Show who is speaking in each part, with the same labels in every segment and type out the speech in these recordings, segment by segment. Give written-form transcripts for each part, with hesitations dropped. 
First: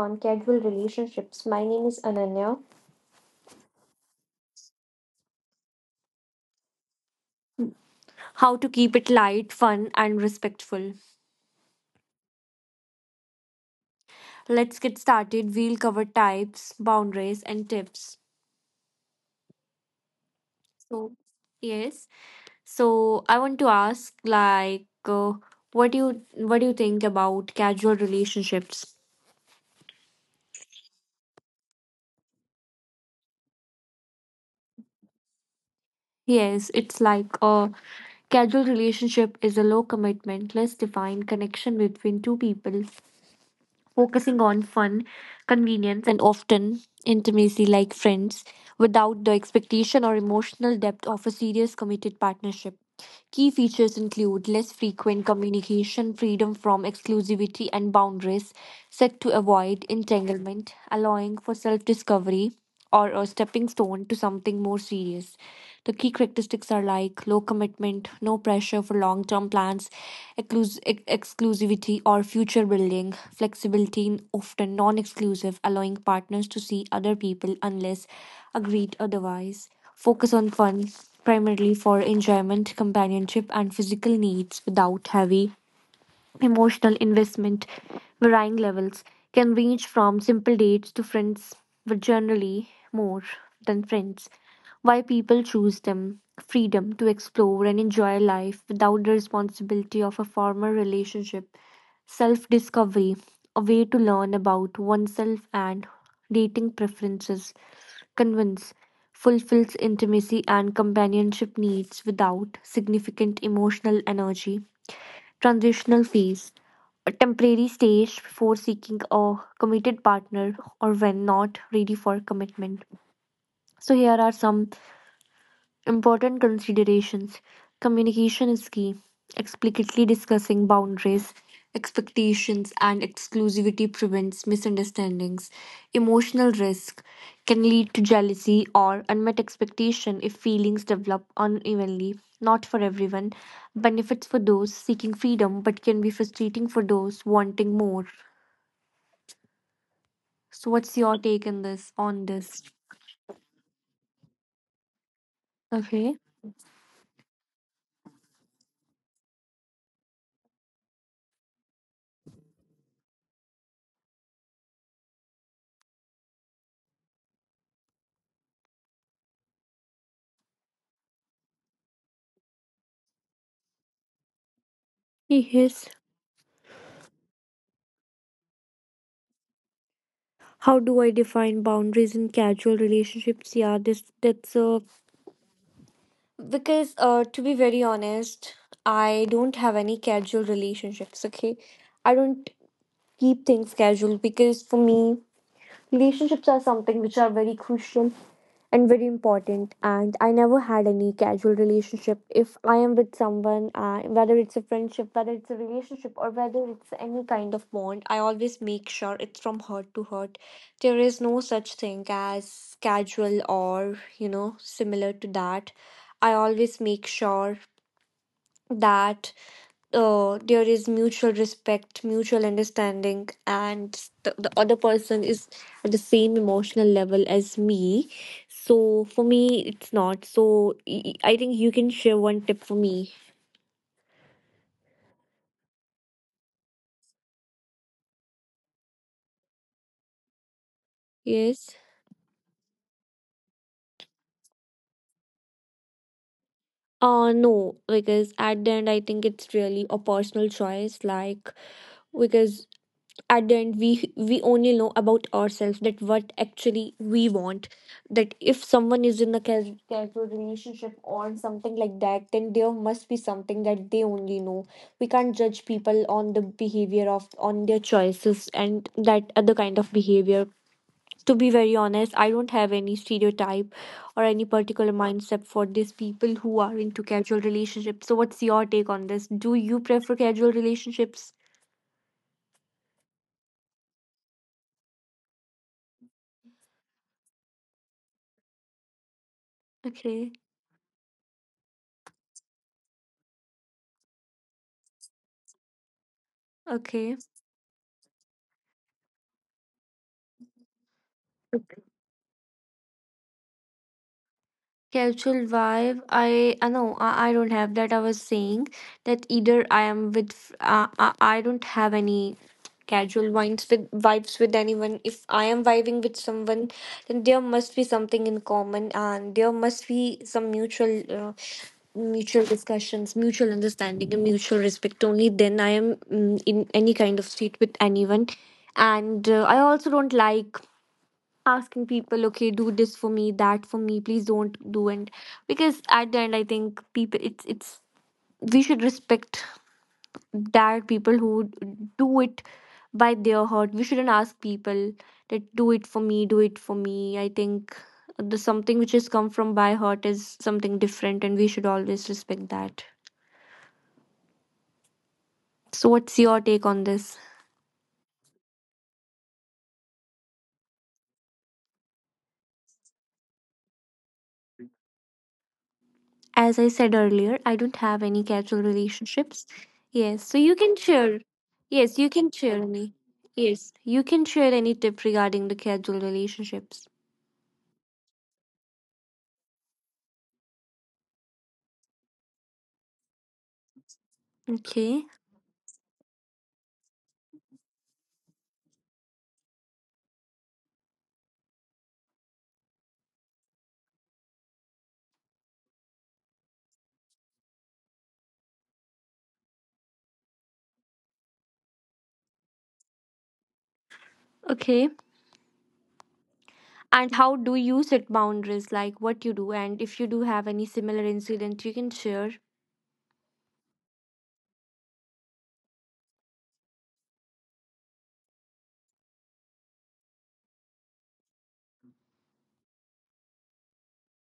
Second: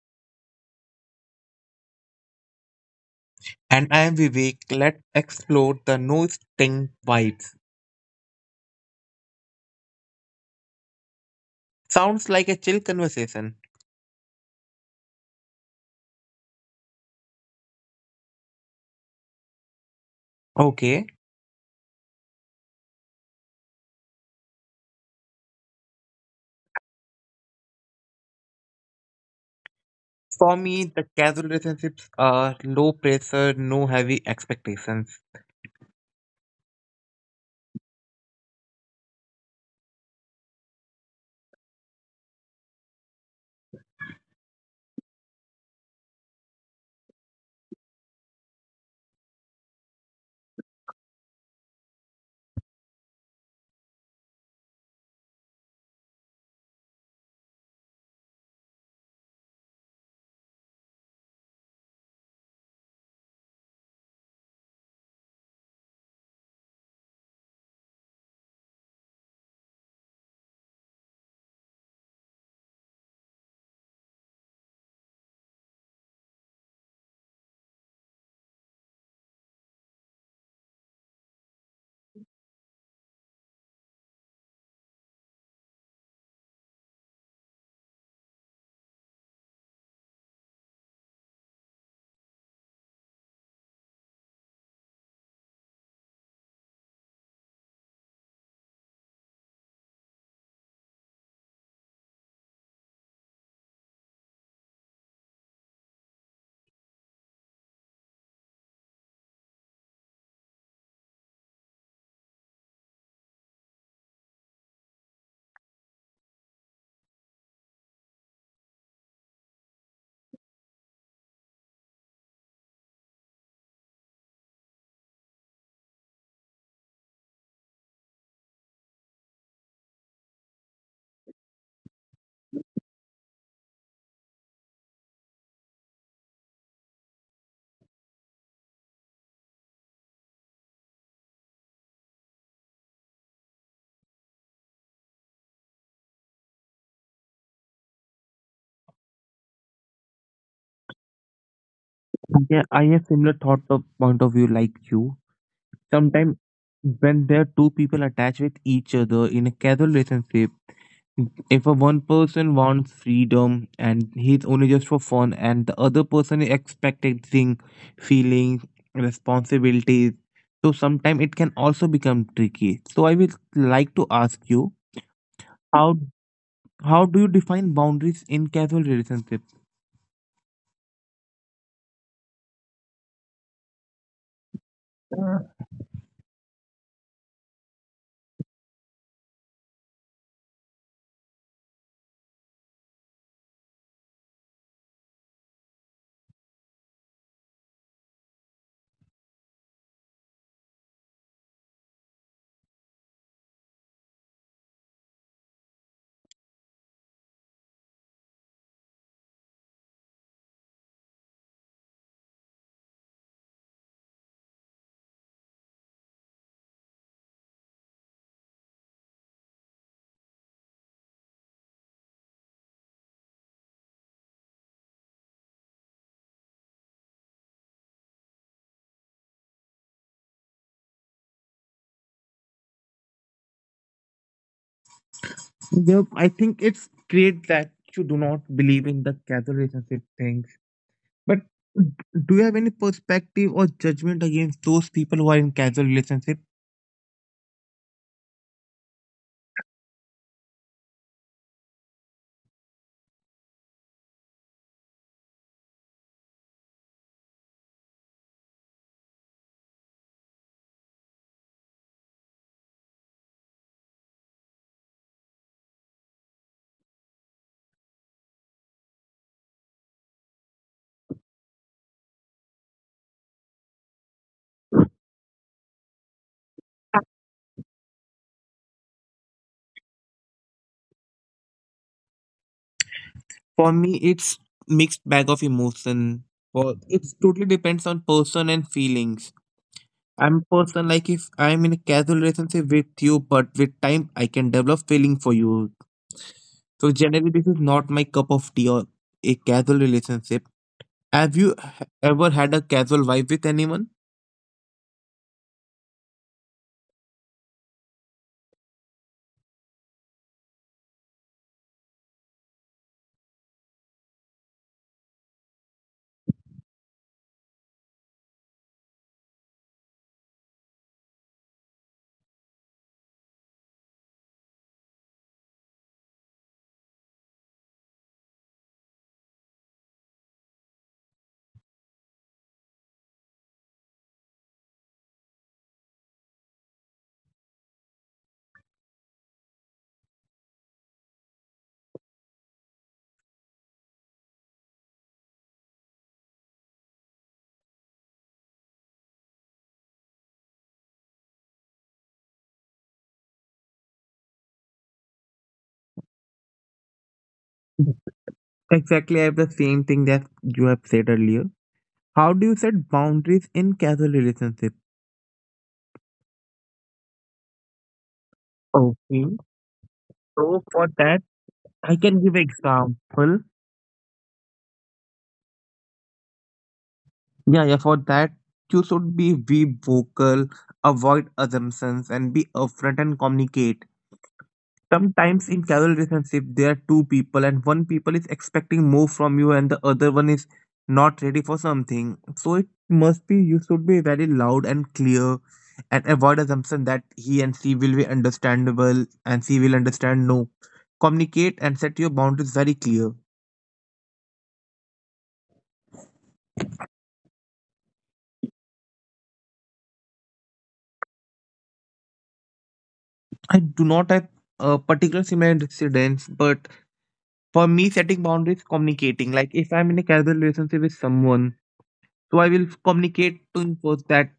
Speaker 1: on casual relationships. My name is Ananya.
Speaker 2: And I am Vivek. Let's explore the no sting vibes.
Speaker 1: How to keep it light, fun, and respectful.
Speaker 2: Sounds like a chill conversation.
Speaker 1: Let's get started. We'll cover types, boundaries, and tips.
Speaker 2: Okay.
Speaker 1: So, yes. So, I want to ask, like, what do you think about casual relationships?
Speaker 2: For me, the casual relationships are low pressure, no heavy expectations.
Speaker 1: Yes, it's like a casual relationship is a low commitment, less defined connection between two people focusing on fun, convenience, and often intimacy like friends without the expectation or emotional depth of a serious committed partnership. Key features include less frequent communication, freedom from exclusivity, and boundaries set to avoid entanglement, allowing for self discovery or a stepping stone to something more serious. The key characteristics are like low commitment, no pressure for long term plans, exclus- ex- exclusivity or future building, flexibility, in often non exclusive, allowing partners to see other people unless agreed otherwise. Focus on fun primarily for enjoyment, companionship, and physical needs without heavy emotional investment. Varying levels can range from simple dates to friends, but generally more than friends. Why people choose them: freedom to explore and enjoy life without the responsibility of a formal relationship. Self discovery, a way to learn about oneself and dating preferences, convince, fulfills intimacy and companionship needs without significant emotional energy. Transitional phase, a temporary stage before seeking a committed partner or when not ready for commitment. So, here are some important considerations. Communication is key. Explicitly discussing boundaries, expectations, and exclusivity prevents misunderstandings. Emotional risk can lead to jealousy or unmet expectation if feelings develop unevenly. Not for everyone. Benefits for those seeking freedom, but can be frustrating for those wanting more. So, what's your take on this? On
Speaker 2: Yeah,
Speaker 1: this?
Speaker 2: I have similar thought of point of view like you.
Speaker 1: Okay.
Speaker 2: Sometimes when there are two people attached with each other in a casual relationship, if a one person wants freedom and he's only just for fun and the other person is expecting feelings, responsibilities, so sometimes it can also become tricky. So I would like to ask you,
Speaker 1: Yes.
Speaker 2: how do you define boundaries in casual relationships?
Speaker 1: How do I define boundaries in casual relationships? Yeah, this that's a
Speaker 2: uh,
Speaker 1: because to be very honest, I don't have any casual relationships, okay? I don't keep things casual, because for me relationships are something which are very crucial and very important. And I never had any casual relationship. If I am with someone, whether it's a friendship, whether it's a relationship, or whether it's any kind of bond, I always make sure it's from heart to heart. There is no such thing as casual or, you know, similar to that. I always make sure that there is mutual respect, mutual understanding, and the other person is at the same emotional level as me. So for me, it's not. So I think you can share one tip for me.
Speaker 2: yeah, I think it's great that you do not believe in the casual relationship things, but
Speaker 1: Yes.
Speaker 2: d- do you have any perspective or judgment against those people who are in casual relationships?
Speaker 1: No, because at the end I think it's really a personal choice. Like, because at the end we only know about ourselves, that what actually we want, that if someone is in a casual relationship or something like that, then there must be something that they only know. We can't judge people on the behavior of, on their choices and that other kind of behavior. To be very honest, I don't have any stereotype or any particular mindset for these people who are into casual relationships. So what's your take on this? Do you prefer casual relationships?
Speaker 2: For me, it's mixed bag of emotion. Well, it totally depends on person and feelings.
Speaker 1: Okay.
Speaker 2: I'm person like if I'm in a casual relationship with you, but with time I can develop feeling for you. So
Speaker 1: Okay.
Speaker 2: generally, this is not my cup of tea or a casual relationship. Have you ever had a casual vibe with anyone?
Speaker 1: Casual vibe. I know I don't have that. I was saying that either I am with I don't have any casual vibes with anyone. If I am vibing with someone, then there must be something in common, and there must be some mutual mutual discussions, mutual understanding, and mutual respect. Only then I am in any kind of state with anyone. And I also don't like asking people, okay, do this for me, that for me, please don't do. And because at the end I think people, it's we should respect that people who do it by their heart. We shouldn't ask people that do it for me, do it for me. I think the something which has come from by heart is something different, and we should always respect that. So what's your take on this?
Speaker 2: Exactly, I have the same thing that you have said earlier. How do you set boundaries in casual relationship?
Speaker 1: As I said earlier, I don't have any casual
Speaker 2: Okay,
Speaker 1: relationships. Yes, so you
Speaker 2: so
Speaker 1: can
Speaker 2: for that,
Speaker 1: share.
Speaker 2: I
Speaker 1: Yes, you
Speaker 2: can
Speaker 1: can
Speaker 2: give
Speaker 1: share any.
Speaker 2: example.
Speaker 1: Yes, you can share any tip regarding the casual relationships.
Speaker 2: Yeah, yeah, for that, you should be vocal, avoid assumptions, and be upfront and communicate.
Speaker 1: Okay.
Speaker 2: Sometimes in casual relationship, there are two people, and one people is expecting more from you, and the other one is not ready for something. So it must be you should be very loud and clear, and avoid assumption that he and she will be understandable and she will understand. No, communicate and set your boundaries very clear.
Speaker 1: Okay. And how do you set boundaries? Like what you do, and if you do have any similar incident, you can share.
Speaker 2: I do not have a particular similar incidents, but for me, setting boundaries, communicating. Like if I'm in a casual relationship with someone, so I will communicate to enforce that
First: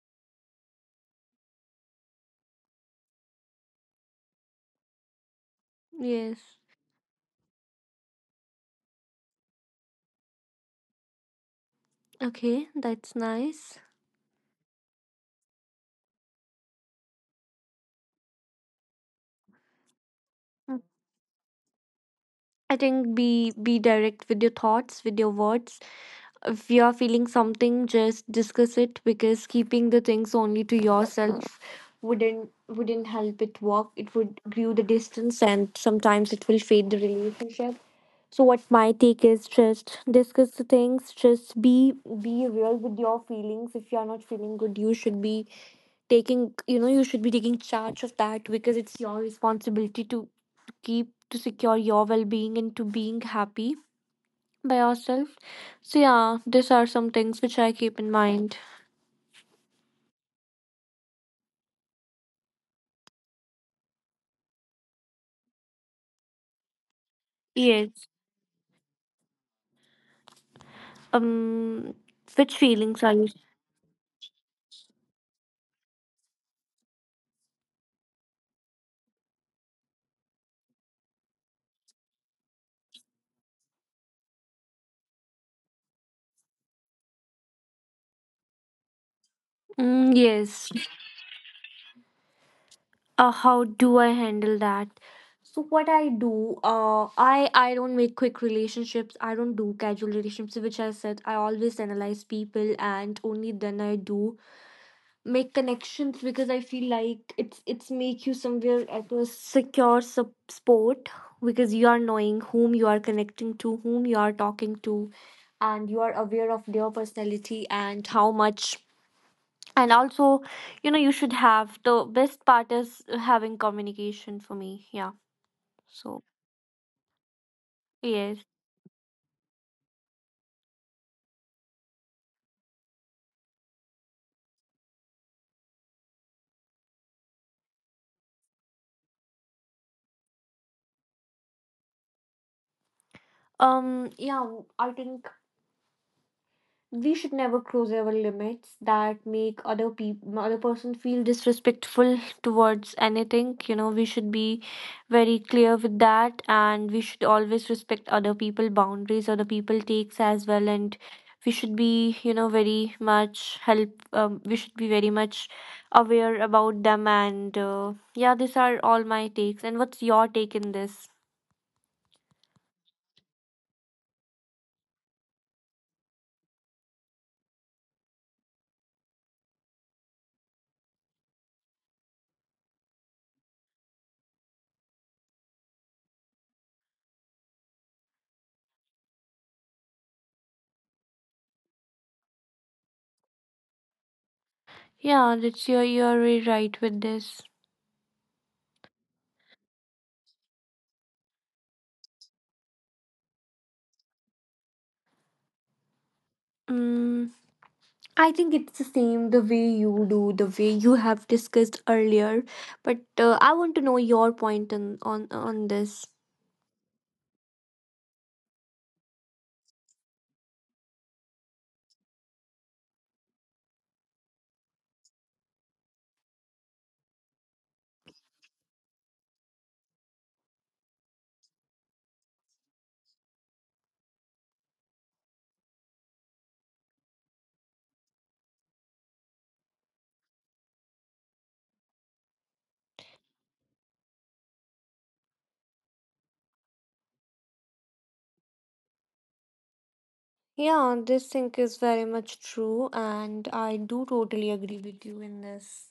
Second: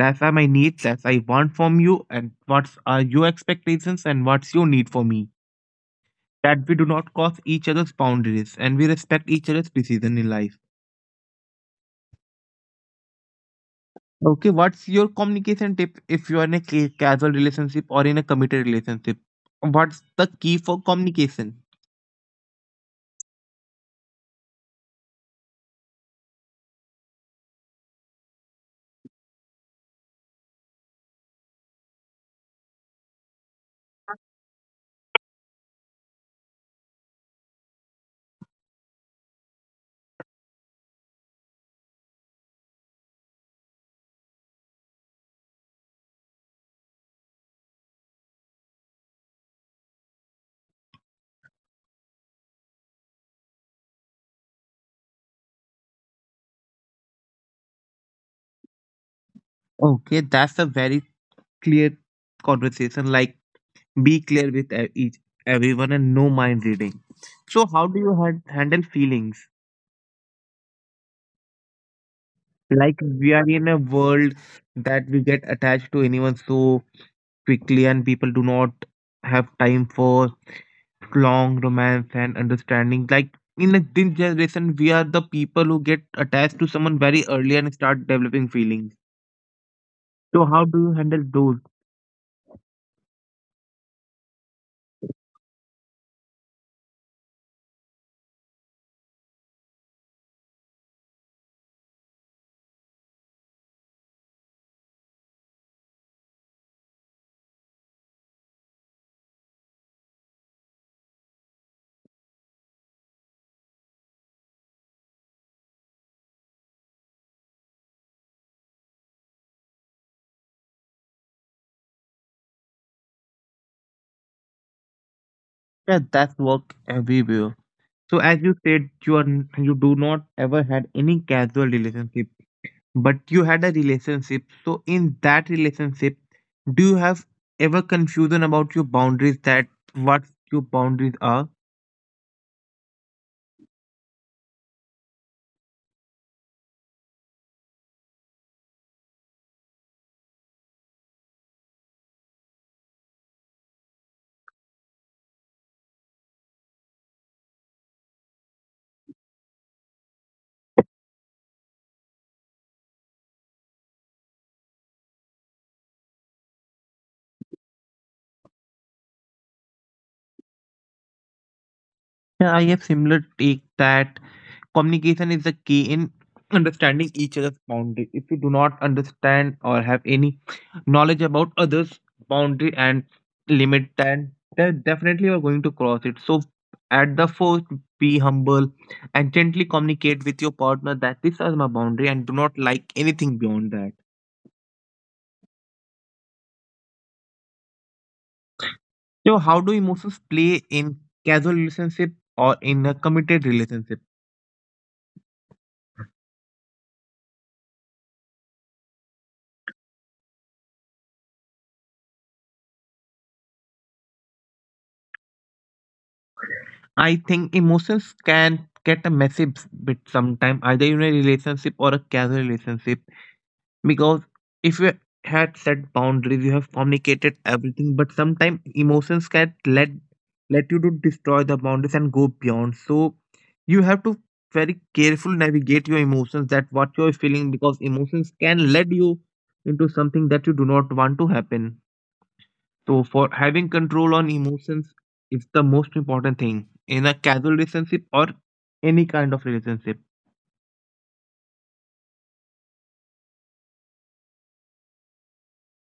Speaker 2: that's are my needs, that's I want from you, and what's are your expectations and what's your need for me.
Speaker 1: Yes.
Speaker 2: That we do not cross each other's boundaries and we respect each other's decision in life.
Speaker 1: Okay, that's nice.
Speaker 2: Okay, what's your communication tip if you are in a casual relationship or in a committed relationship? What's the key
Speaker 1: Mm.
Speaker 2: for communication?
Speaker 1: I think be direct with your thoughts, with your words. If you are feeling something, just discuss it, because keeping the things only to yourself wouldn't help it work. It would grew the distance, and sometimes it will fade the relationship. So what my take is, just discuss the things, just be real with your feelings. If you are not feeling good, you should be taking charge of that, because it's your responsibility to keep to secure your well-being and to being happy by yourself. So yeah, these are some things which I keep in mind.
Speaker 2: Okay, that's a very clear conversation. Like be clear with each everyone and no mind reading. So how do
Speaker 1: Yes.
Speaker 2: you handle feelings?
Speaker 1: Um, which
Speaker 2: Like
Speaker 1: feelings are you?
Speaker 2: we are in a world that we get attached to anyone so quickly, and people do not have time for long romance and understanding. Like in a this generation, we are the people who get attached to someone very early and start developing feelings,
Speaker 1: Mm,
Speaker 2: so how
Speaker 1: yes.
Speaker 2: do you handle those?
Speaker 1: How do I handle that? So what I do, I don't make quick relationships. I don't do casual relationships, which I said, I always analyze people, and only then I do make connections, because I feel like it's make you somewhere at a secure spot, because you are knowing whom you are connecting to, whom you are talking to, and you are aware of their personality and how much. And also, you know, you should have, the best part is having communication for me. Yeah.
Speaker 2: Yeah,
Speaker 1: So
Speaker 2: that's work everywhere. So as
Speaker 1: yes.
Speaker 2: you said, you are you do not ever had any casual relationship, but you had a relationship. So in that relationship, do you have ever confusion about your boundaries, that what your boundaries are?
Speaker 1: Yeah. I think we should never cross our limits that make other person feel disrespectful towards anything. You know, we should be very clear with that, and we should always respect other people boundaries, other people takes as well, and we should be, you know, very much help we should be very much aware about them, and yeah, these are all my takes. And what's your take in this?
Speaker 2: Yeah, I have similar take that communication is the key in understanding each other's boundary. If you do not understand or have any knowledge about others' boundary and limit, then, definitely you are going to cross it. So, at the first, be humble and gently communicate with your partner that this is my boundary and do not like anything beyond that.
Speaker 1: Yeah, that's your, you're very right with this.
Speaker 2: So, how do emotions play in casual relationship or in a committed relationship?
Speaker 1: Mm. I think it's the same, the way you do, the way you have discussed earlier. But I want to know your point on this.
Speaker 2: I think emotions can get a messy bit sometime, either in a relationship or a casual relationship. Because if you had set boundaries, you have communicated everything, but sometimes emotions can let you to destroy the boundaries and go beyond. So you have to very carefully navigate your emotions, that what you're feeling, because emotions can lead you into something that you do not want to happen. So for having control on emotions is the most important thing in a casual relationship or any kind of relationship.
Speaker 1: Yeah, this thing is very much true, and I do totally agree with you in this.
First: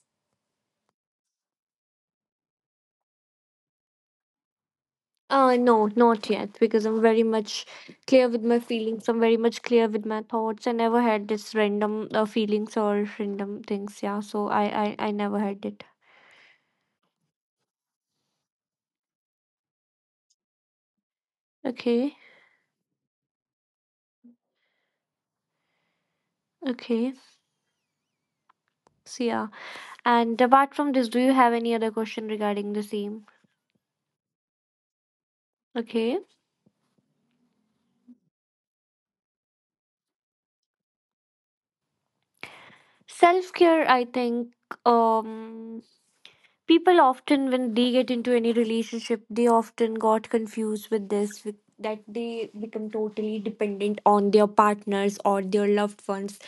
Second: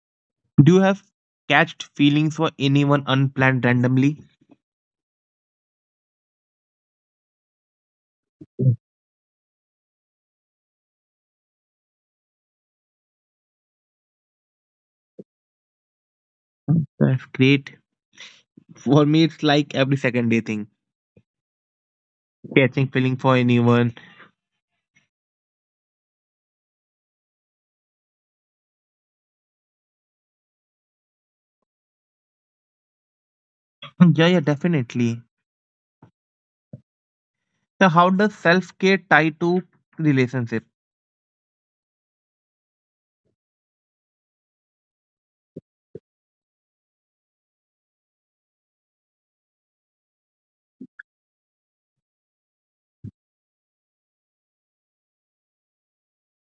Speaker 2: Do you have catched feelings for anyone unplanned randomly?
Speaker 1: No, not yet, because I'm very much clear with my feelings. I'm very much clear with my thoughts. I never had this random feelings or random things. Yeah, so I never had it.
Speaker 2: Mhm. That's great. For me, it's like every second day thing.
Speaker 1: Okay,
Speaker 2: Catching feeling for anyone.
Speaker 1: okay. So yeah. And apart from this, do you have any other question regarding the same?
Speaker 2: Mm, yeah, yeah, definitely.
Speaker 1: Okay.
Speaker 2: So how does self care tie to relationship?
Speaker 1: Self care, I think um, people often, when they get into any relationship, they often got confused that they become totally dependent on their partners or their loved ones,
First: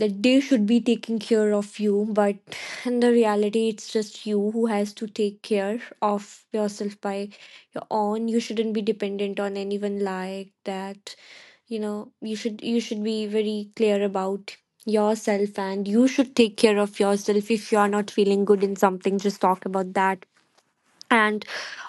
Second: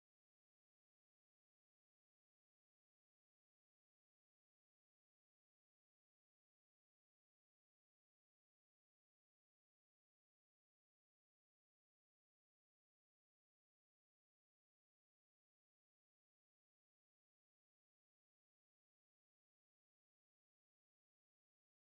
Speaker 1: that they should be taking care of you. But in the reality, it's just you who has to take care of yourself by your own. You shouldn't be dependent on anyone like that. You know, you should, you should be very clear about yourself, and you should take care of yourself. If you are not feeling good in something, just talk about that. And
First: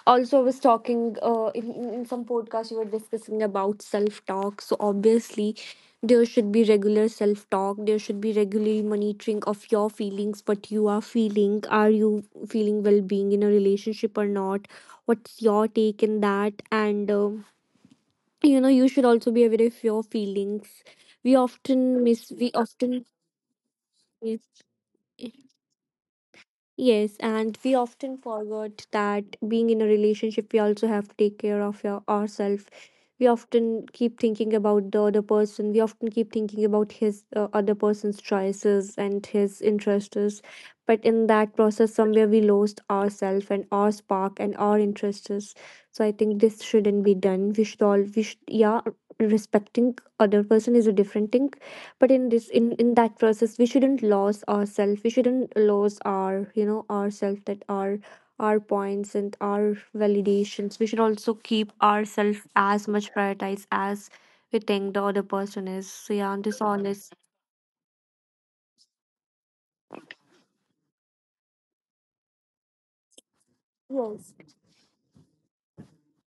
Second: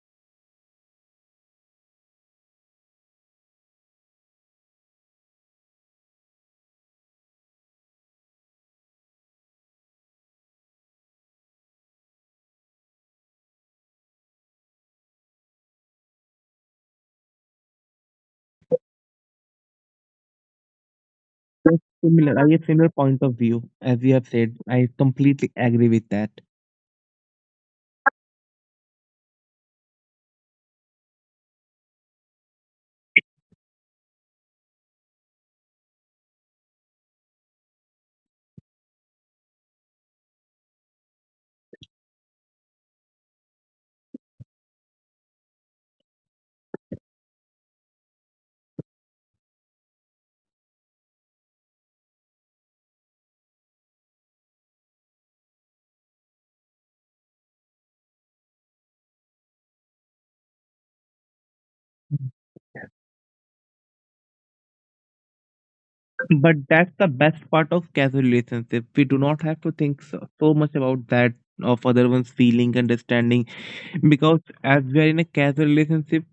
Speaker 1: also, I was talking in some podcast you were discussing about self talk, so obviously there should be regular self talk, there should be regular monitoring of your feelings. What you are feeling, are you feeling well being in a relationship or not? What's your take in that? And you should also be aware of your feelings. we
Speaker 2: That's
Speaker 1: often miss
Speaker 2: similar. I
Speaker 1: we
Speaker 2: have similar
Speaker 1: often
Speaker 2: point of view as you have
Speaker 1: Yes.
Speaker 2: said. I completely agree with that.
Speaker 1: Yes, and we often forget that being in a relationship, we also have to take care of your ourselves. We often keep thinking about the other person. We often keep thinking about his other person's choices and his interests. But in that process, somewhere we lost ourselves and our spark and our interests. So I think this shouldn't be done. We should, yeah, respecting other person is a different thing, but in this in that process we shouldn't lose ourselves, we shouldn't lose ourselves, that our points and our validations, we should also keep ourselves as much prioritized as we think the other person is. So yeah, and
Speaker 2: But that's the
Speaker 1: dishonest.
Speaker 2: best part of casual relationship. We do not have to think so, much about that of other one's feeling, understanding,
Speaker 1: Yes.
Speaker 2: because as we are in a casual relationship,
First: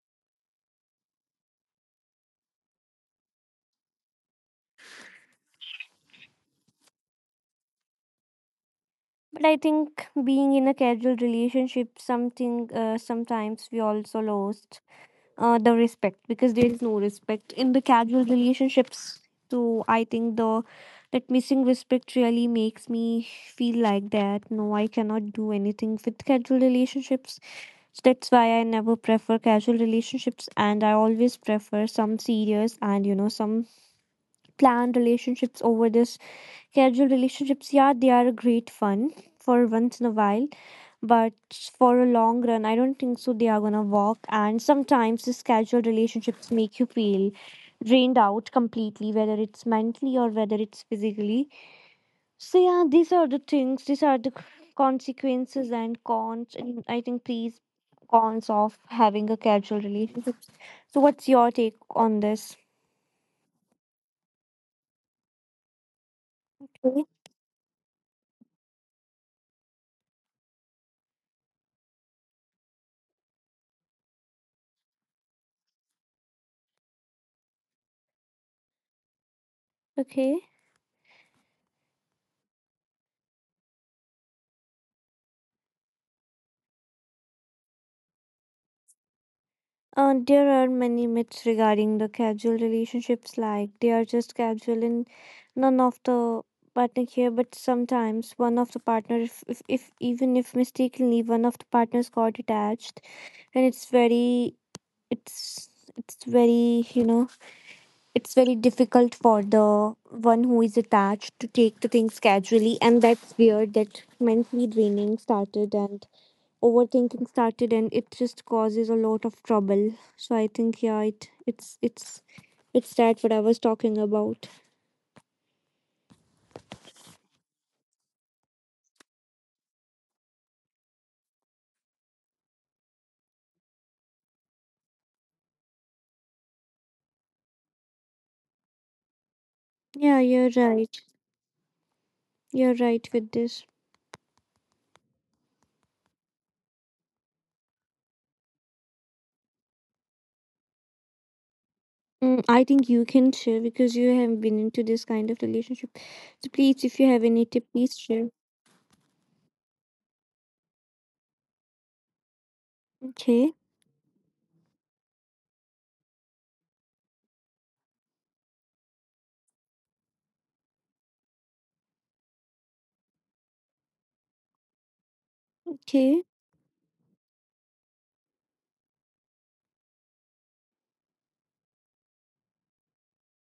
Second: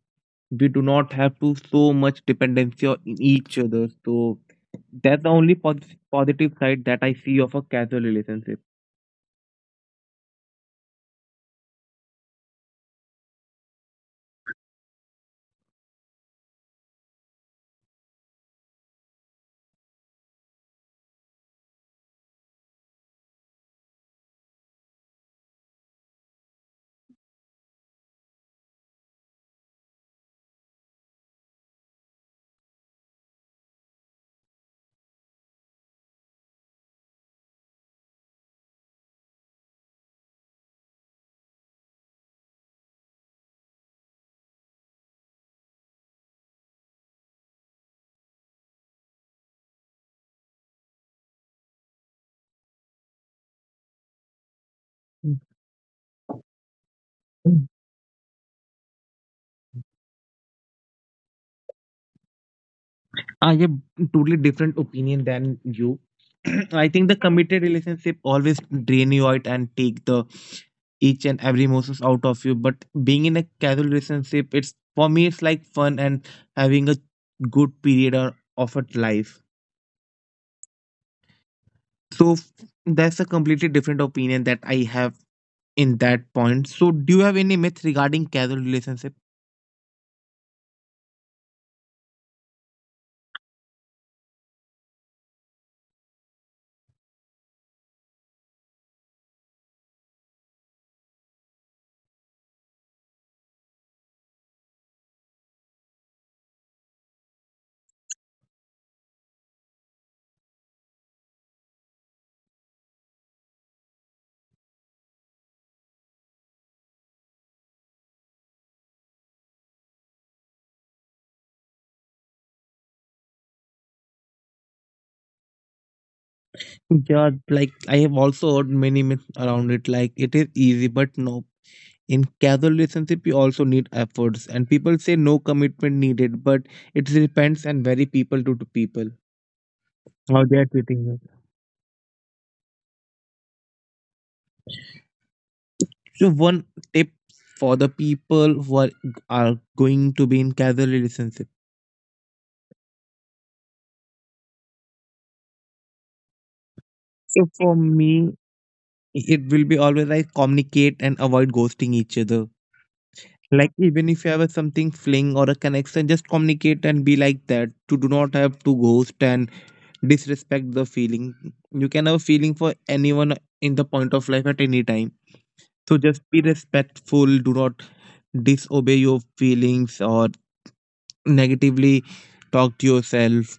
Speaker 2: we do not have to so much dependency on each other. So that's the only positive side that I see of a casual relationship.
Speaker 1: But I think being in a casual relationship, something sometimes we also lost the respect, because there is no respect in the casual relationships. So I think the that missing respect really makes me feel like that. No, I cannot do anything with casual relationships. So that's why I never prefer casual relationships, and I always prefer some serious and some planned relationships over this casual relationships. Yeah, they are a great fun for once in a while but for a long run I don't think so they are going to work. And sometimes the casual relationships make you feel drained out completely, whether it's mentally or whether it's physically. So yeah, these are the consequences and cons, and I think these cons of having a casual relationship. So what's your take on this?
Speaker 2: I have totally different opinion than you. I
Speaker 1: Okay,
Speaker 2: think the committed relationship always drain you out and take the each and every emotions out of you. But being in a casual relationship, it's for me it's like fun and having a good period of a life.
Speaker 1: okay.
Speaker 2: So f- that's a completely different opinion that I have in that point. So do you have any myth regarding casual relationship?
Speaker 1: There are many myths regarding the casual relationships, like they are just casual and none of the partner care. But sometimes one of the partner, if even if mistakenly one of the partners got attached, and it's it's very it's very difficult for the one who is attached to take the things casually, and that's where that mentally draining started and overthinking started, and it just causes a lot of trouble. So I think yeah, it it's that what I was talking about.
Speaker 2: Yeah, like I have also heard many myths around it. Like it is easy, but no, in casual relationship, you also need efforts, and people say no commitment needed, but it depends and very people to people
Speaker 1: Yeah,
Speaker 2: how
Speaker 1: you're
Speaker 2: they are
Speaker 1: right.
Speaker 2: treating you.
Speaker 1: You're right with this.
Speaker 2: So one tip for the people who are going to be in casual relationship.
Speaker 1: Mm, I think you can share because you have been into this kind of relationship. So please, if you have
Speaker 2: So
Speaker 1: any tip,
Speaker 2: for
Speaker 1: please share.
Speaker 2: me, it will be always like communicate and avoid ghosting each other.
Speaker 1: Okay,
Speaker 2: Like even if you have a something fling or a connection, just communicate and be like that. To do not have to ghost and disrespect the feeling. You can have a feeling for anyone in the point of life at any time. So just
Speaker 1: okay,
Speaker 2: be respectful. Do not disobey your feelings or negatively talk to yourself.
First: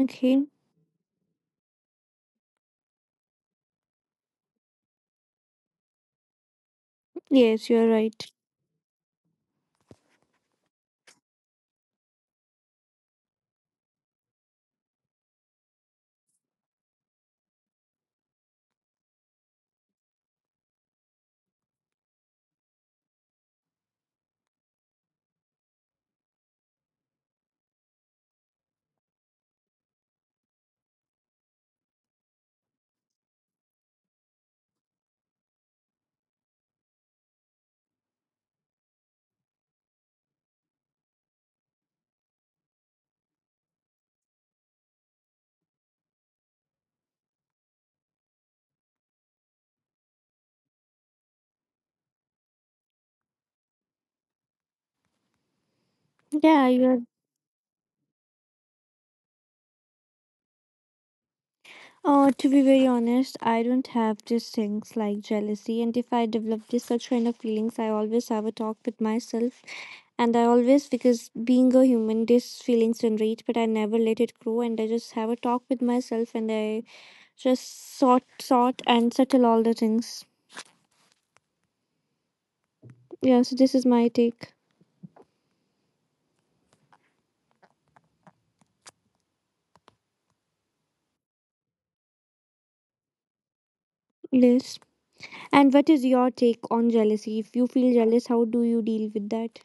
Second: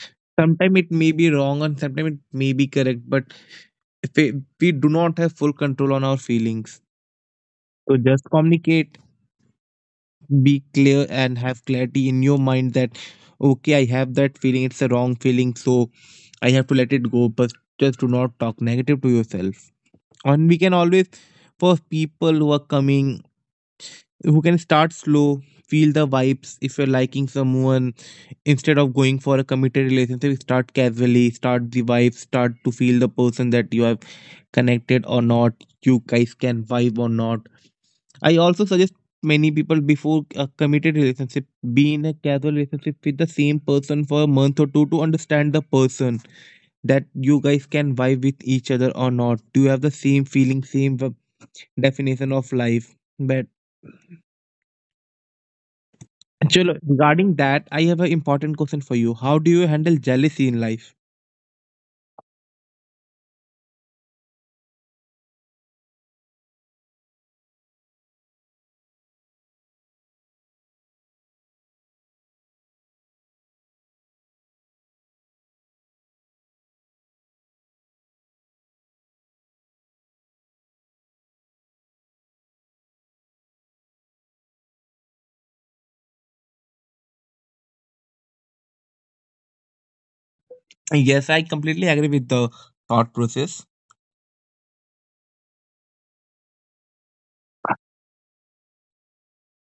Speaker 1: okay.
Speaker 2: Sometimes it may be wrong and sometimes it may be correct, but if we, we do not have full control on our feelings.
Speaker 1: Yes, you're
Speaker 2: So just
Speaker 1: right.
Speaker 2: communicate, be clear, and have clarity in your mind that okay, I have that feeling. It's a wrong feeling, so I have to let it go. But just do not talk negative to yourself. And we can always, for people who are coming, who can start slow, feel the vibes. If you're liking someone, instead of going for a committed relationship, start casually, start the vibes, start to feel the person, that you have connected or not, you guys can vibe or not. I also suggest many people before a committed relationship, be in a casual relationship with the same person for a month or two to understand the person, that you guys can vibe with each other or not, do you have the same feeling, same definition of life. But
Speaker 1: Yeah,
Speaker 2: Chalo,
Speaker 1: you're.
Speaker 2: regarding that, I have an important question for you. How do you handle jealousy in life?
Speaker 1: To be very honest, I don't have these things like jealousy, and if I develop this such kind of feelings, I always have a talk with myself. And I always, because being a human these feelings generate, but I never let it grow, and I just have a talk with myself and I just sort and settle all the things. Yeah, so this is my take.
Speaker 2: Yes, I completely agree with the thought process.
Speaker 1: Yes. And what is your take on jealousy? If you feel jealous, how do you deal with that?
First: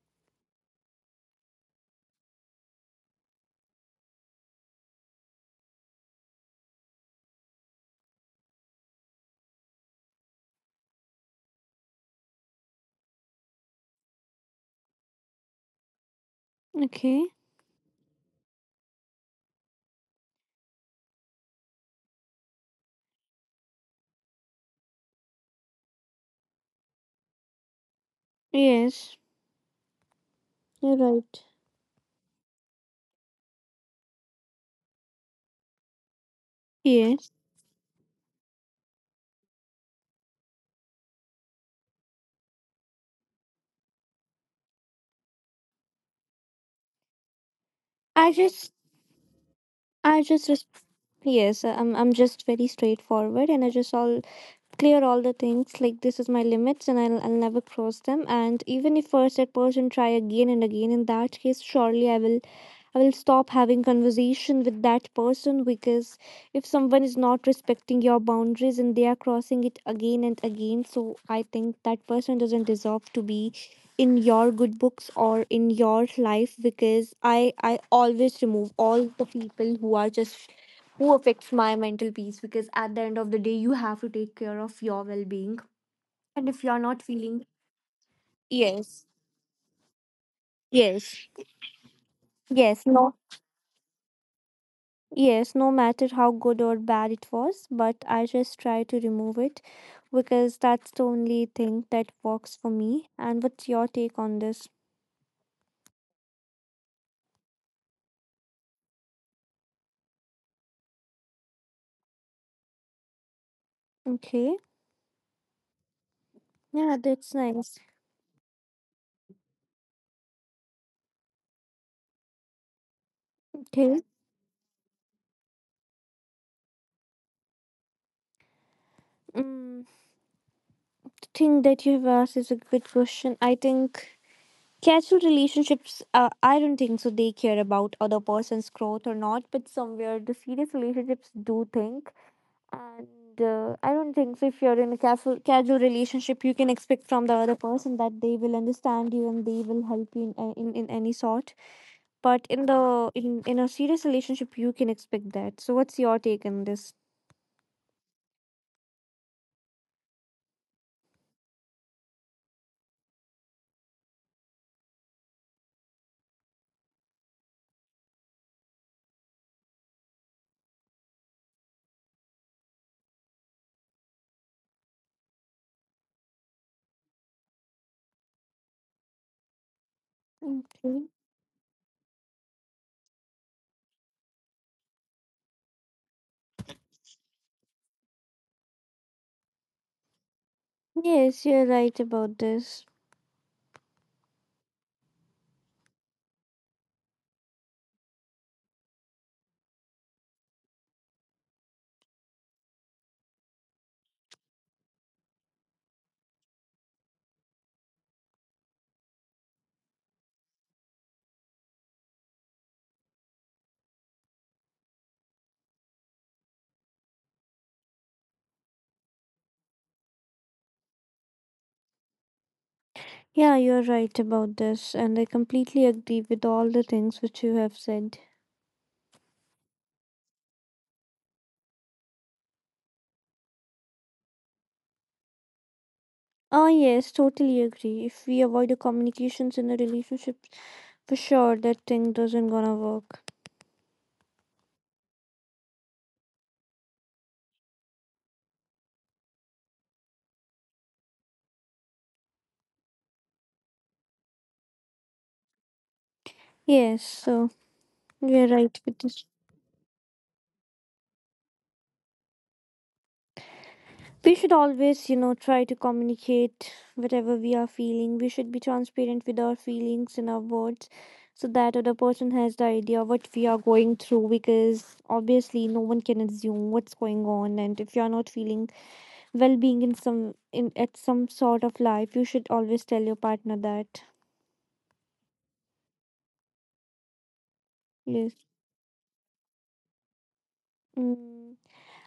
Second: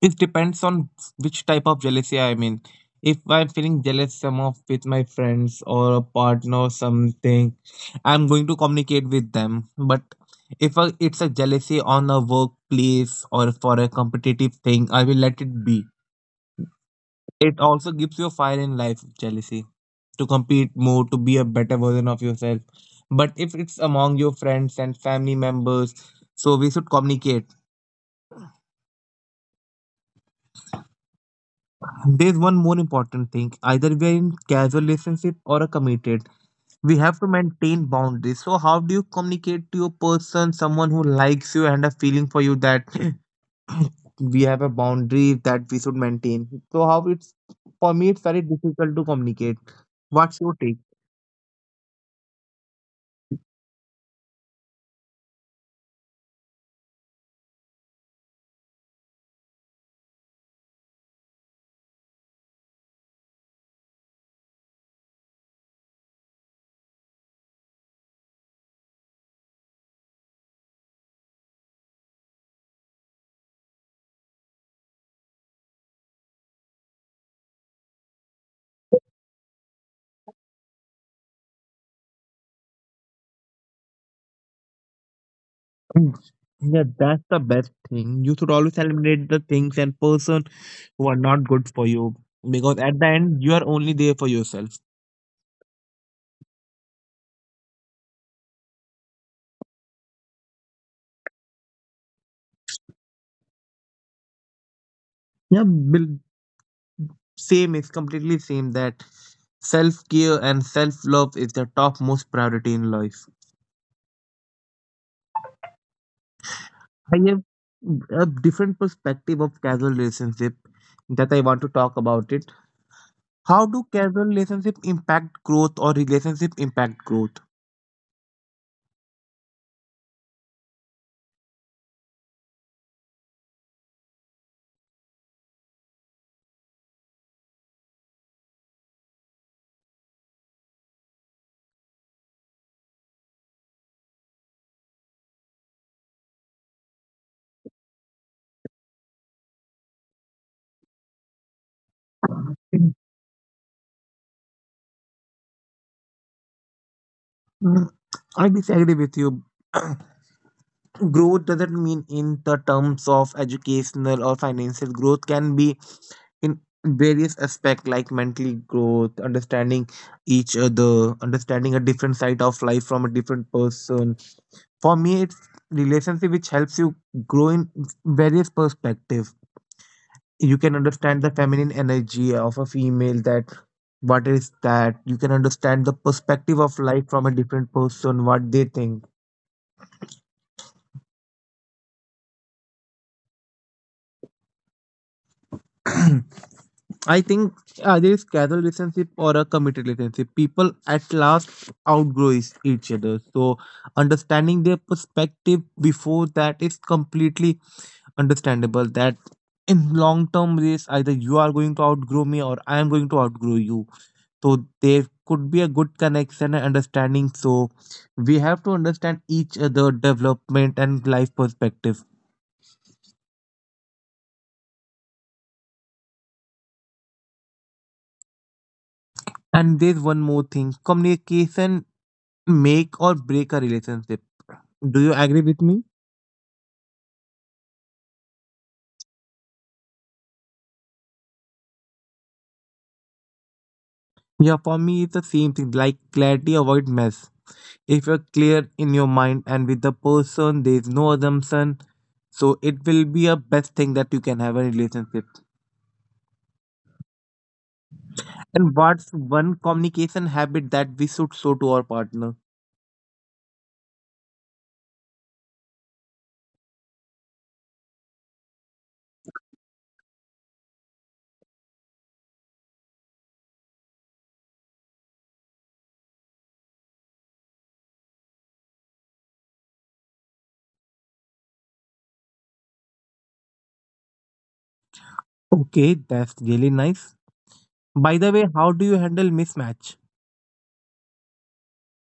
Speaker 2: It depends on which type of jealousy I mean, if I'm feeling jealous some of with my friends or a partner or something, I'm going to communicate with them. But if it's a jealousy on a workplace or for a competitive thing, I will let it be.
Speaker 1: Okay.
Speaker 2: It also gives you a fire in life, jealousy, to compete more, to be a better version of yourself. But if it's among your friends and family members, so we should communicate.
Speaker 1: Yes. You're right.
Speaker 2: There's one more important thing. Either we are in casual relationship or a committed. We have to
Speaker 1: Yes.
Speaker 2: maintain boundaries. So how do you communicate to your person, someone who likes you and a feeling for you that we have a boundary that we should maintain? So how it's for me it's
Speaker 1: I
Speaker 2: very
Speaker 1: just
Speaker 2: difficult to communicate.
Speaker 1: I
Speaker 2: What's
Speaker 1: just
Speaker 2: your
Speaker 1: res-
Speaker 2: take?
Speaker 1: yes, I'm just very straightforward, and I just all clear all the things, like this is my limits and I'll never cross them. And even if first that person try again and again, in that case surely I will, I will stop having conversation with that person. Because if someone is not respecting your boundaries and they are crossing it again and again, so I think that person doesn't deserve to be in your good books or in your life, because I always remove all the people who are just who affects my mental peace, because at the end of the day you have to take care of your well-being.
Speaker 2: Mm.
Speaker 1: And if you're
Speaker 2: Yeah,
Speaker 1: not
Speaker 2: that's
Speaker 1: feeling.
Speaker 2: the best thing. You should always
Speaker 1: Yes,
Speaker 2: eliminate the things and person who are
Speaker 1: yes.
Speaker 2: not good for you,
Speaker 1: Yes,
Speaker 2: because at the
Speaker 1: no,
Speaker 2: end you are only there for yourself.
Speaker 1: yes, no matter how good or bad it was, but I just try to remove it because that's the only thing that works for me. And what's your take on this?
Speaker 2: Yeah, Bill, same. It's completely same that self care and self love is the topmost priority in life.
Speaker 1: Okay, yeah,
Speaker 2: I
Speaker 1: that's
Speaker 2: have
Speaker 1: nice.
Speaker 2: a different perspective of casual relationship that I want to talk about it. How do
Speaker 1: Okay,
Speaker 2: casual relationship impact growth or relationship impact growth?
Speaker 1: mm, the thing that you've asked is a good question. I think casual relationships, I don't think so they care about other person's growth or not, but somewhere the serious relationships do think. And I don't think so if you're in a casual relationship you can expect from the other person that they will understand you and they will help you in any sort. But in a serious relationship you can expect that. So what's your take on this?
Speaker 2: Mm. I disagree with you. Growth doesn't mean in the terms of educational or financial. Growth can be in various aspects, like mental growth, understanding each other, understanding a different side of life from a different person. For me, it's relationship which helps you grow in various perspective. You can
Speaker 1: Okay.
Speaker 2: understand the feminine energy of a female, that what is that. You can understand the perspective of life from a different person, what they think.
Speaker 1: Yes, you're right about this.
Speaker 2: I think either it's casual relationship or a committed relationship, people at last each other. So understanding their perspective before that is completely understandable. That in long term race, either you are going to outgrow me or I am going to outgrow you. So there could be a good connection and understanding. So we have to understand each other development and life perspective.
Speaker 1: Yeah, you're right about this, and I completely agree with all the things which you have said.
Speaker 2: And there's one more thing. Communication make or break a relationship. Do you agree with me?
Speaker 1: Ah, yes, totally agree. If we avoid the communications in a relationship, for sure that thing doesn't gonna work.
Speaker 2: Yeah, for me, it's the same thing like clarity avoid mess. If you're clear in your mind and with the person, there's no assumption. So it will be a best thing that you can have a relationship.
Speaker 1: Yes, so we're
Speaker 2: And
Speaker 1: right with
Speaker 2: what's
Speaker 1: this.
Speaker 2: one communication habit that we should show to our partner?
Speaker 1: We should always, you know, try to communicate whatever we are feeling. We should be transparent with our feelings and our words so that other person has the idea what we are going through, because obviously no one can assume what's going on. And if you are not feeling well being in some, in at some sort of life, you should always tell your partner that.
Speaker 2: Okay, that's really nice. By
Speaker 1: Yes.
Speaker 2: the way, how do you handle mismatch?
Speaker 1: Mm.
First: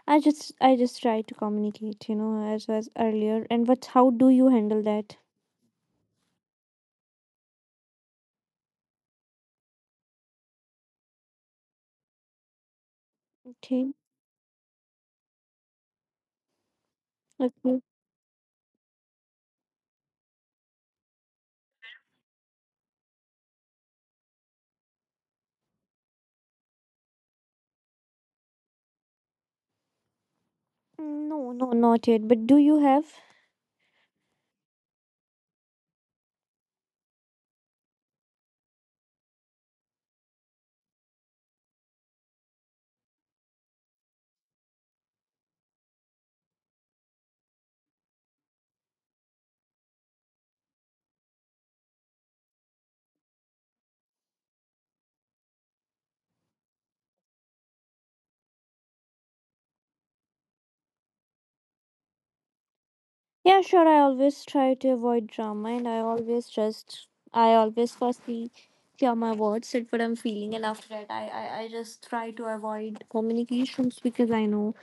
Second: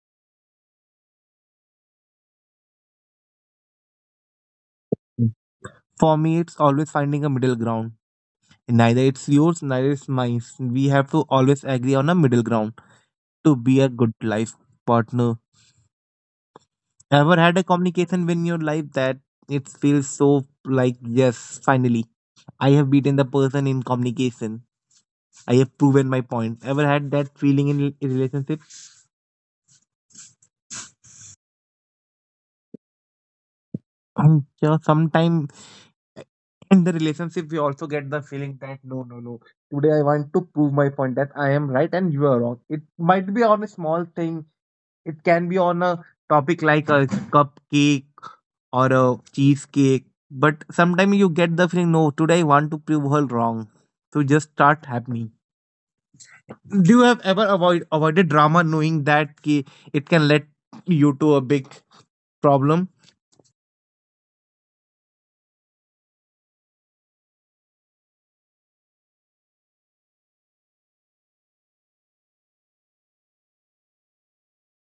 Speaker 1: I just try to communicate, you know, as was earlier. And what, how do you handle that?
Speaker 2: For me, it's always finding a middle ground. Neither it's yours, neither it's mine. We have to always agree on a middle ground to be a
Speaker 1: Okay.
Speaker 2: good life partner. Ever had a
Speaker 1: Okay.
Speaker 2: communication in your life that it feels so like, yes, finally, I have beaten the person in communication. I have proven my point. Ever had that feeling in a relationship?
Speaker 1: No, no, not yet. But do you have?
Speaker 2: I'm sure sometime in the relationship we also get the feeling that no, no, no, today I want to prove my point that I am right and you are wrong. It might be on a small thing. It can be on a topic like a cupcake or a cheesecake, but sometimes you get the feeling no, today I want to prove her wrong. So just start happening. Do you have ever avoided drama knowing that ki, it can lead you to a big problem?
Speaker 1: Yeah, sure. I always try to avoid drama and I always just I always firstly hear my words, said what I'm feeling, and after that I just try to avoid communications, because I know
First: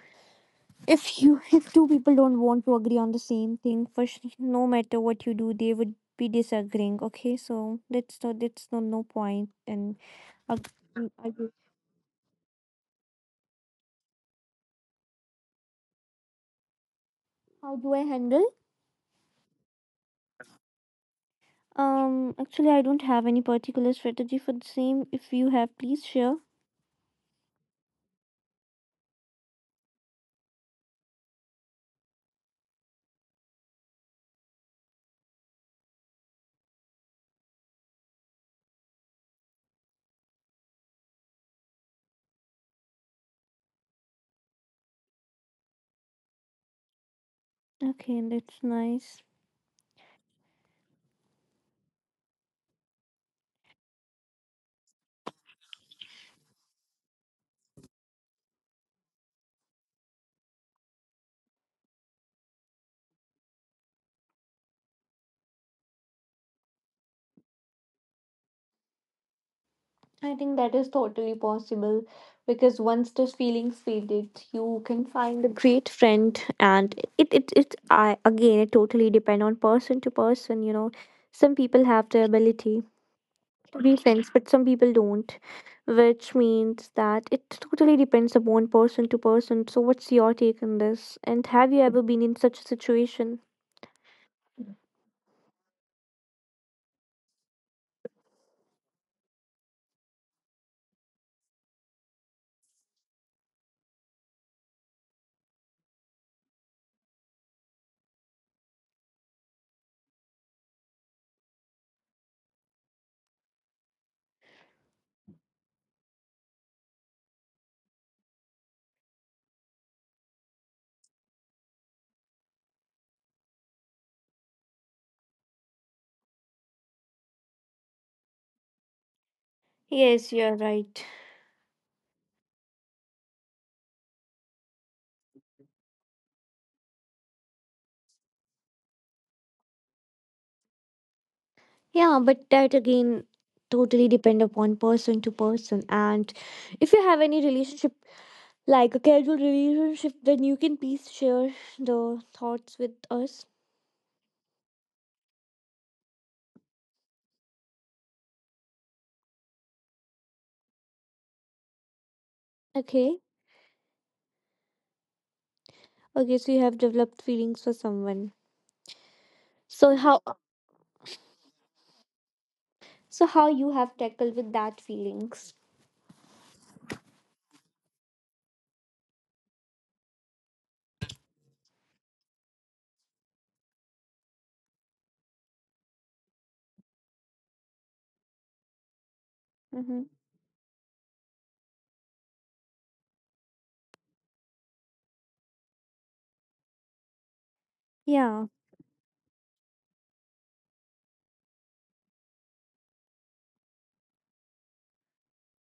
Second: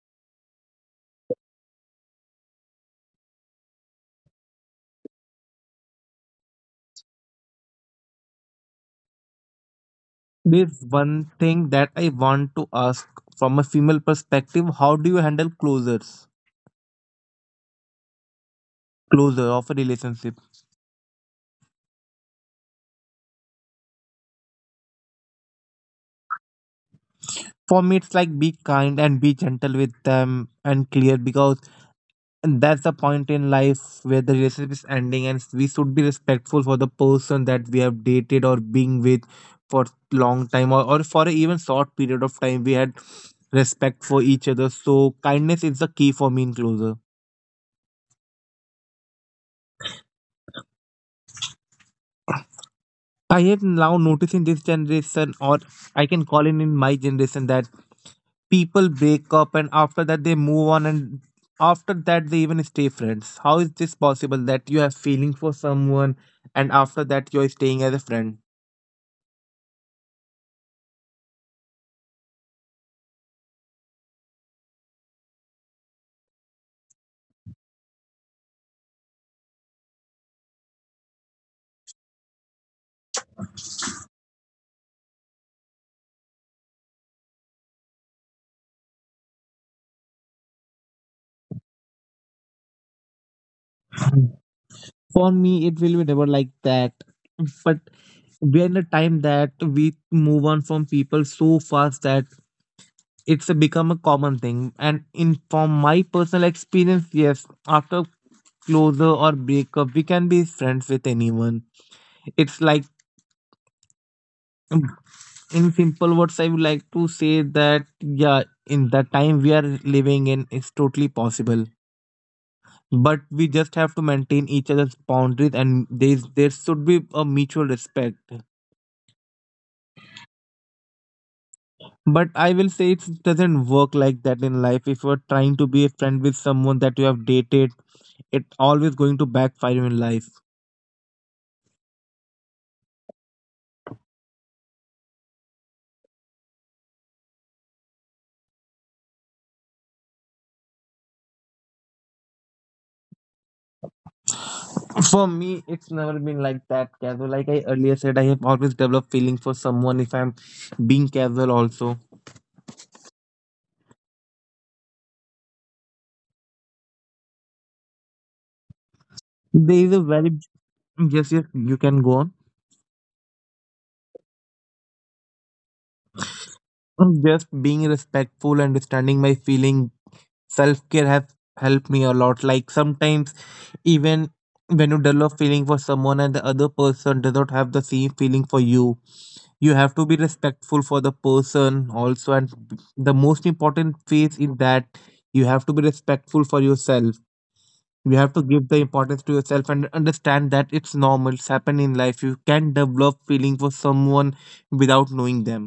Speaker 1: if you, if two people don't want to agree on the same thing, for sh- no matter what you do they would be disagreeing. Okay, so that's no, that's no, no point. And ag-
Speaker 2: There's
Speaker 1: mm,
Speaker 2: one
Speaker 1: argue.
Speaker 2: thing that I want to ask from a female perspective. How do you handle closures?
Speaker 1: How do I handle?
Speaker 2: Closure of a relationship.
Speaker 1: Actually, I don't have any particular strategy for the same. If you have, please share.
Speaker 2: For me, it's like be kind and be gentle with them and clear, because that's the point in life where the relationship is ending and we should be respectful for the person that we have dated or being with for long time or for a even short period of time. We had respect for each other. So kindness is the key for me in closure.
Speaker 1: Okay, that's nice.
Speaker 2: I have now noticed in this generation, or I can call it in my generation, that people break up and after that they move on and after that they even stay friends. How is this possible that you have feeling for someone and after that you're staying as a friend?
Speaker 1: I think that is totally possible, because once those feelings faded, you can find a great friend. And it, I again, it totally depend on person to person. You know, some people have the ability to be friends, but some people don't, which means that it totally depends upon person to person. So, what's your take on this? And have you ever been in such a situation?
Speaker 2: For me, it will be never like that. But we're in a time that we move on from people so fast that it's a become a common thing. And in from my personal experience, yes, after closer or break up we can be friends with anyone. It's like um, in simple words I would like to say that yeah, in the time we are living in, it's totally possible, but we just have to maintain each other's boundaries and there should be a mutual respect.
Speaker 1: Yes, you're right.
Speaker 2: But I will say it doesn't work like that in life. If you're trying to be a friend with someone that you have dated, it's always going to backfire in life.
Speaker 1: Yeah, but that again totally depend upon person to person. And if you have any relationship, like a casual relationship, then you can please share the thoughts with us.
Speaker 2: For me, it's never been like that casual. Like I earlier said, I have always developed feeling for someone if I'm being casual also.
Speaker 1: Okay. Okay, so you have developed feelings for someone.
Speaker 2: There is
Speaker 1: So
Speaker 2: a
Speaker 1: how
Speaker 2: very yes, yes, you can go on.
Speaker 1: so how you have tackled with that feelings?
Speaker 2: Just being respectful, understanding my feeling, self care have helped me a lot. Like sometimes even when you develop feeling for someone and the other person does not have the same feeling for you, you have to
Speaker 1: Mm-hmm.
Speaker 2: be respectful for the person also. And the most important phase is that you have to be respectful for yourself. You have to
Speaker 1: Yeah.
Speaker 2: give the importance to yourself and understand that it's normal. It's happened in life. You can develop feeling for someone without knowing them.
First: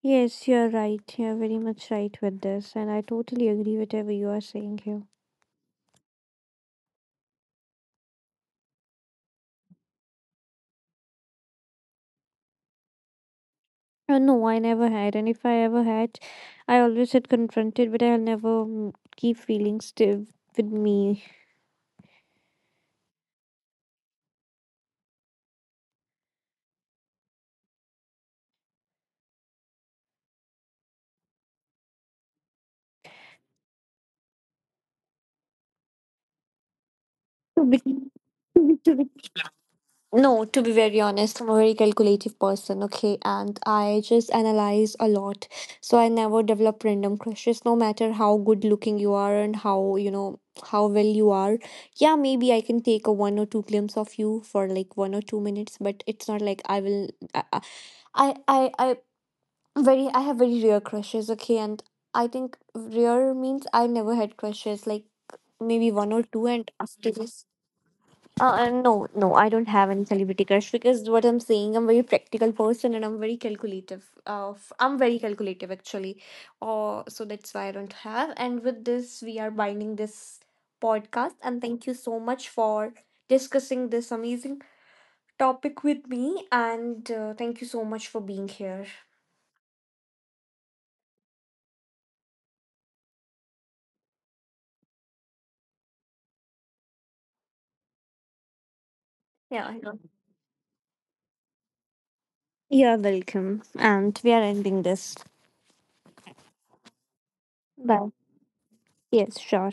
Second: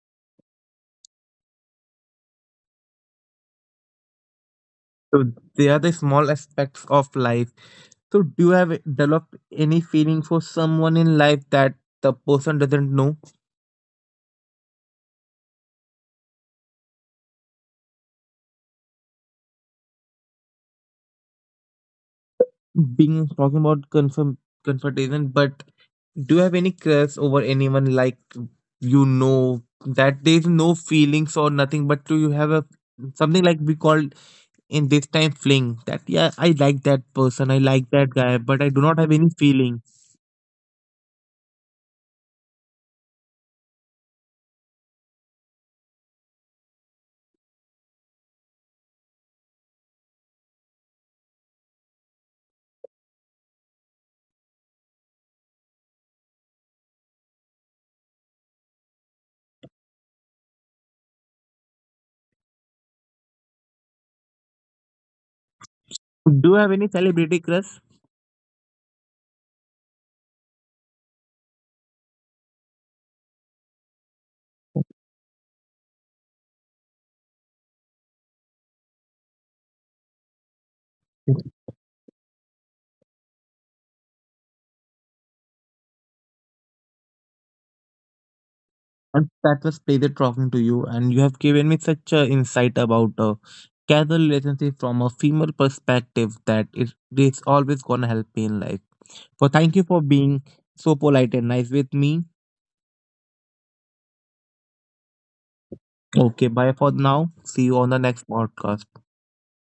Speaker 1: Yes, you're right. You're very much right with this, and I totally agree whatever you are saying here.
Speaker 2: So they are the small aspects of life. So do you have developed any feeling for someone in life that the person doesn't know?
Speaker 1: No, I never had, and if I ever had, I always had confronted, but I'll never, mm, keep feelings still with me.
Speaker 2: Being talking about confirm confrontation, but do you have any crush over anyone, like you know that there's no feelings or nothing, but do you have a something like we call in this time fling that yeah, I like that person, I
Speaker 1: To be,
Speaker 2: like that guy, but
Speaker 1: to
Speaker 2: I
Speaker 1: be,
Speaker 2: do
Speaker 1: to
Speaker 2: not
Speaker 1: be.
Speaker 2: have any feeling?
Speaker 1: No, to be very honest, I'm a very calculative person, okay, and I just analyze a lot. So I never develop random crushes, no matter how good looking you are and how, you know, how well you are. Yeah, maybe I can take a one or two glimpse of you for like 1 or 2 minutes, but it's not like I will I Very, I have very rare crushes, okay, and I think rare means I never had crushes, like maybe one or two,
Speaker 2: Do you
Speaker 1: and
Speaker 2: have any
Speaker 1: after this,
Speaker 2: celebrity crush?
Speaker 1: no, no, I don't have any celebrity crush. Because what I'm saying, I'm very practical person and I'm very calculative. I'm very calculative actually, so that's why I don't have. And with this, we are binding this podcast, and thank you so much for discussing this amazing topic with me, and thank you so much for being here.
Speaker 2: And that was pleasure talking to you, and you have given me such a insight about a casual relationship from a female perspective that it is always gonna help me in life. So
Speaker 1: Yeah.
Speaker 2: thank you for being so polite and nice with me.
Speaker 1: You're welcome. And we are ending this.
Speaker 2: Okay, bye for now, see you on the
Speaker 1: Bye.
Speaker 2: next podcast.
Speaker 1: Yes, sure.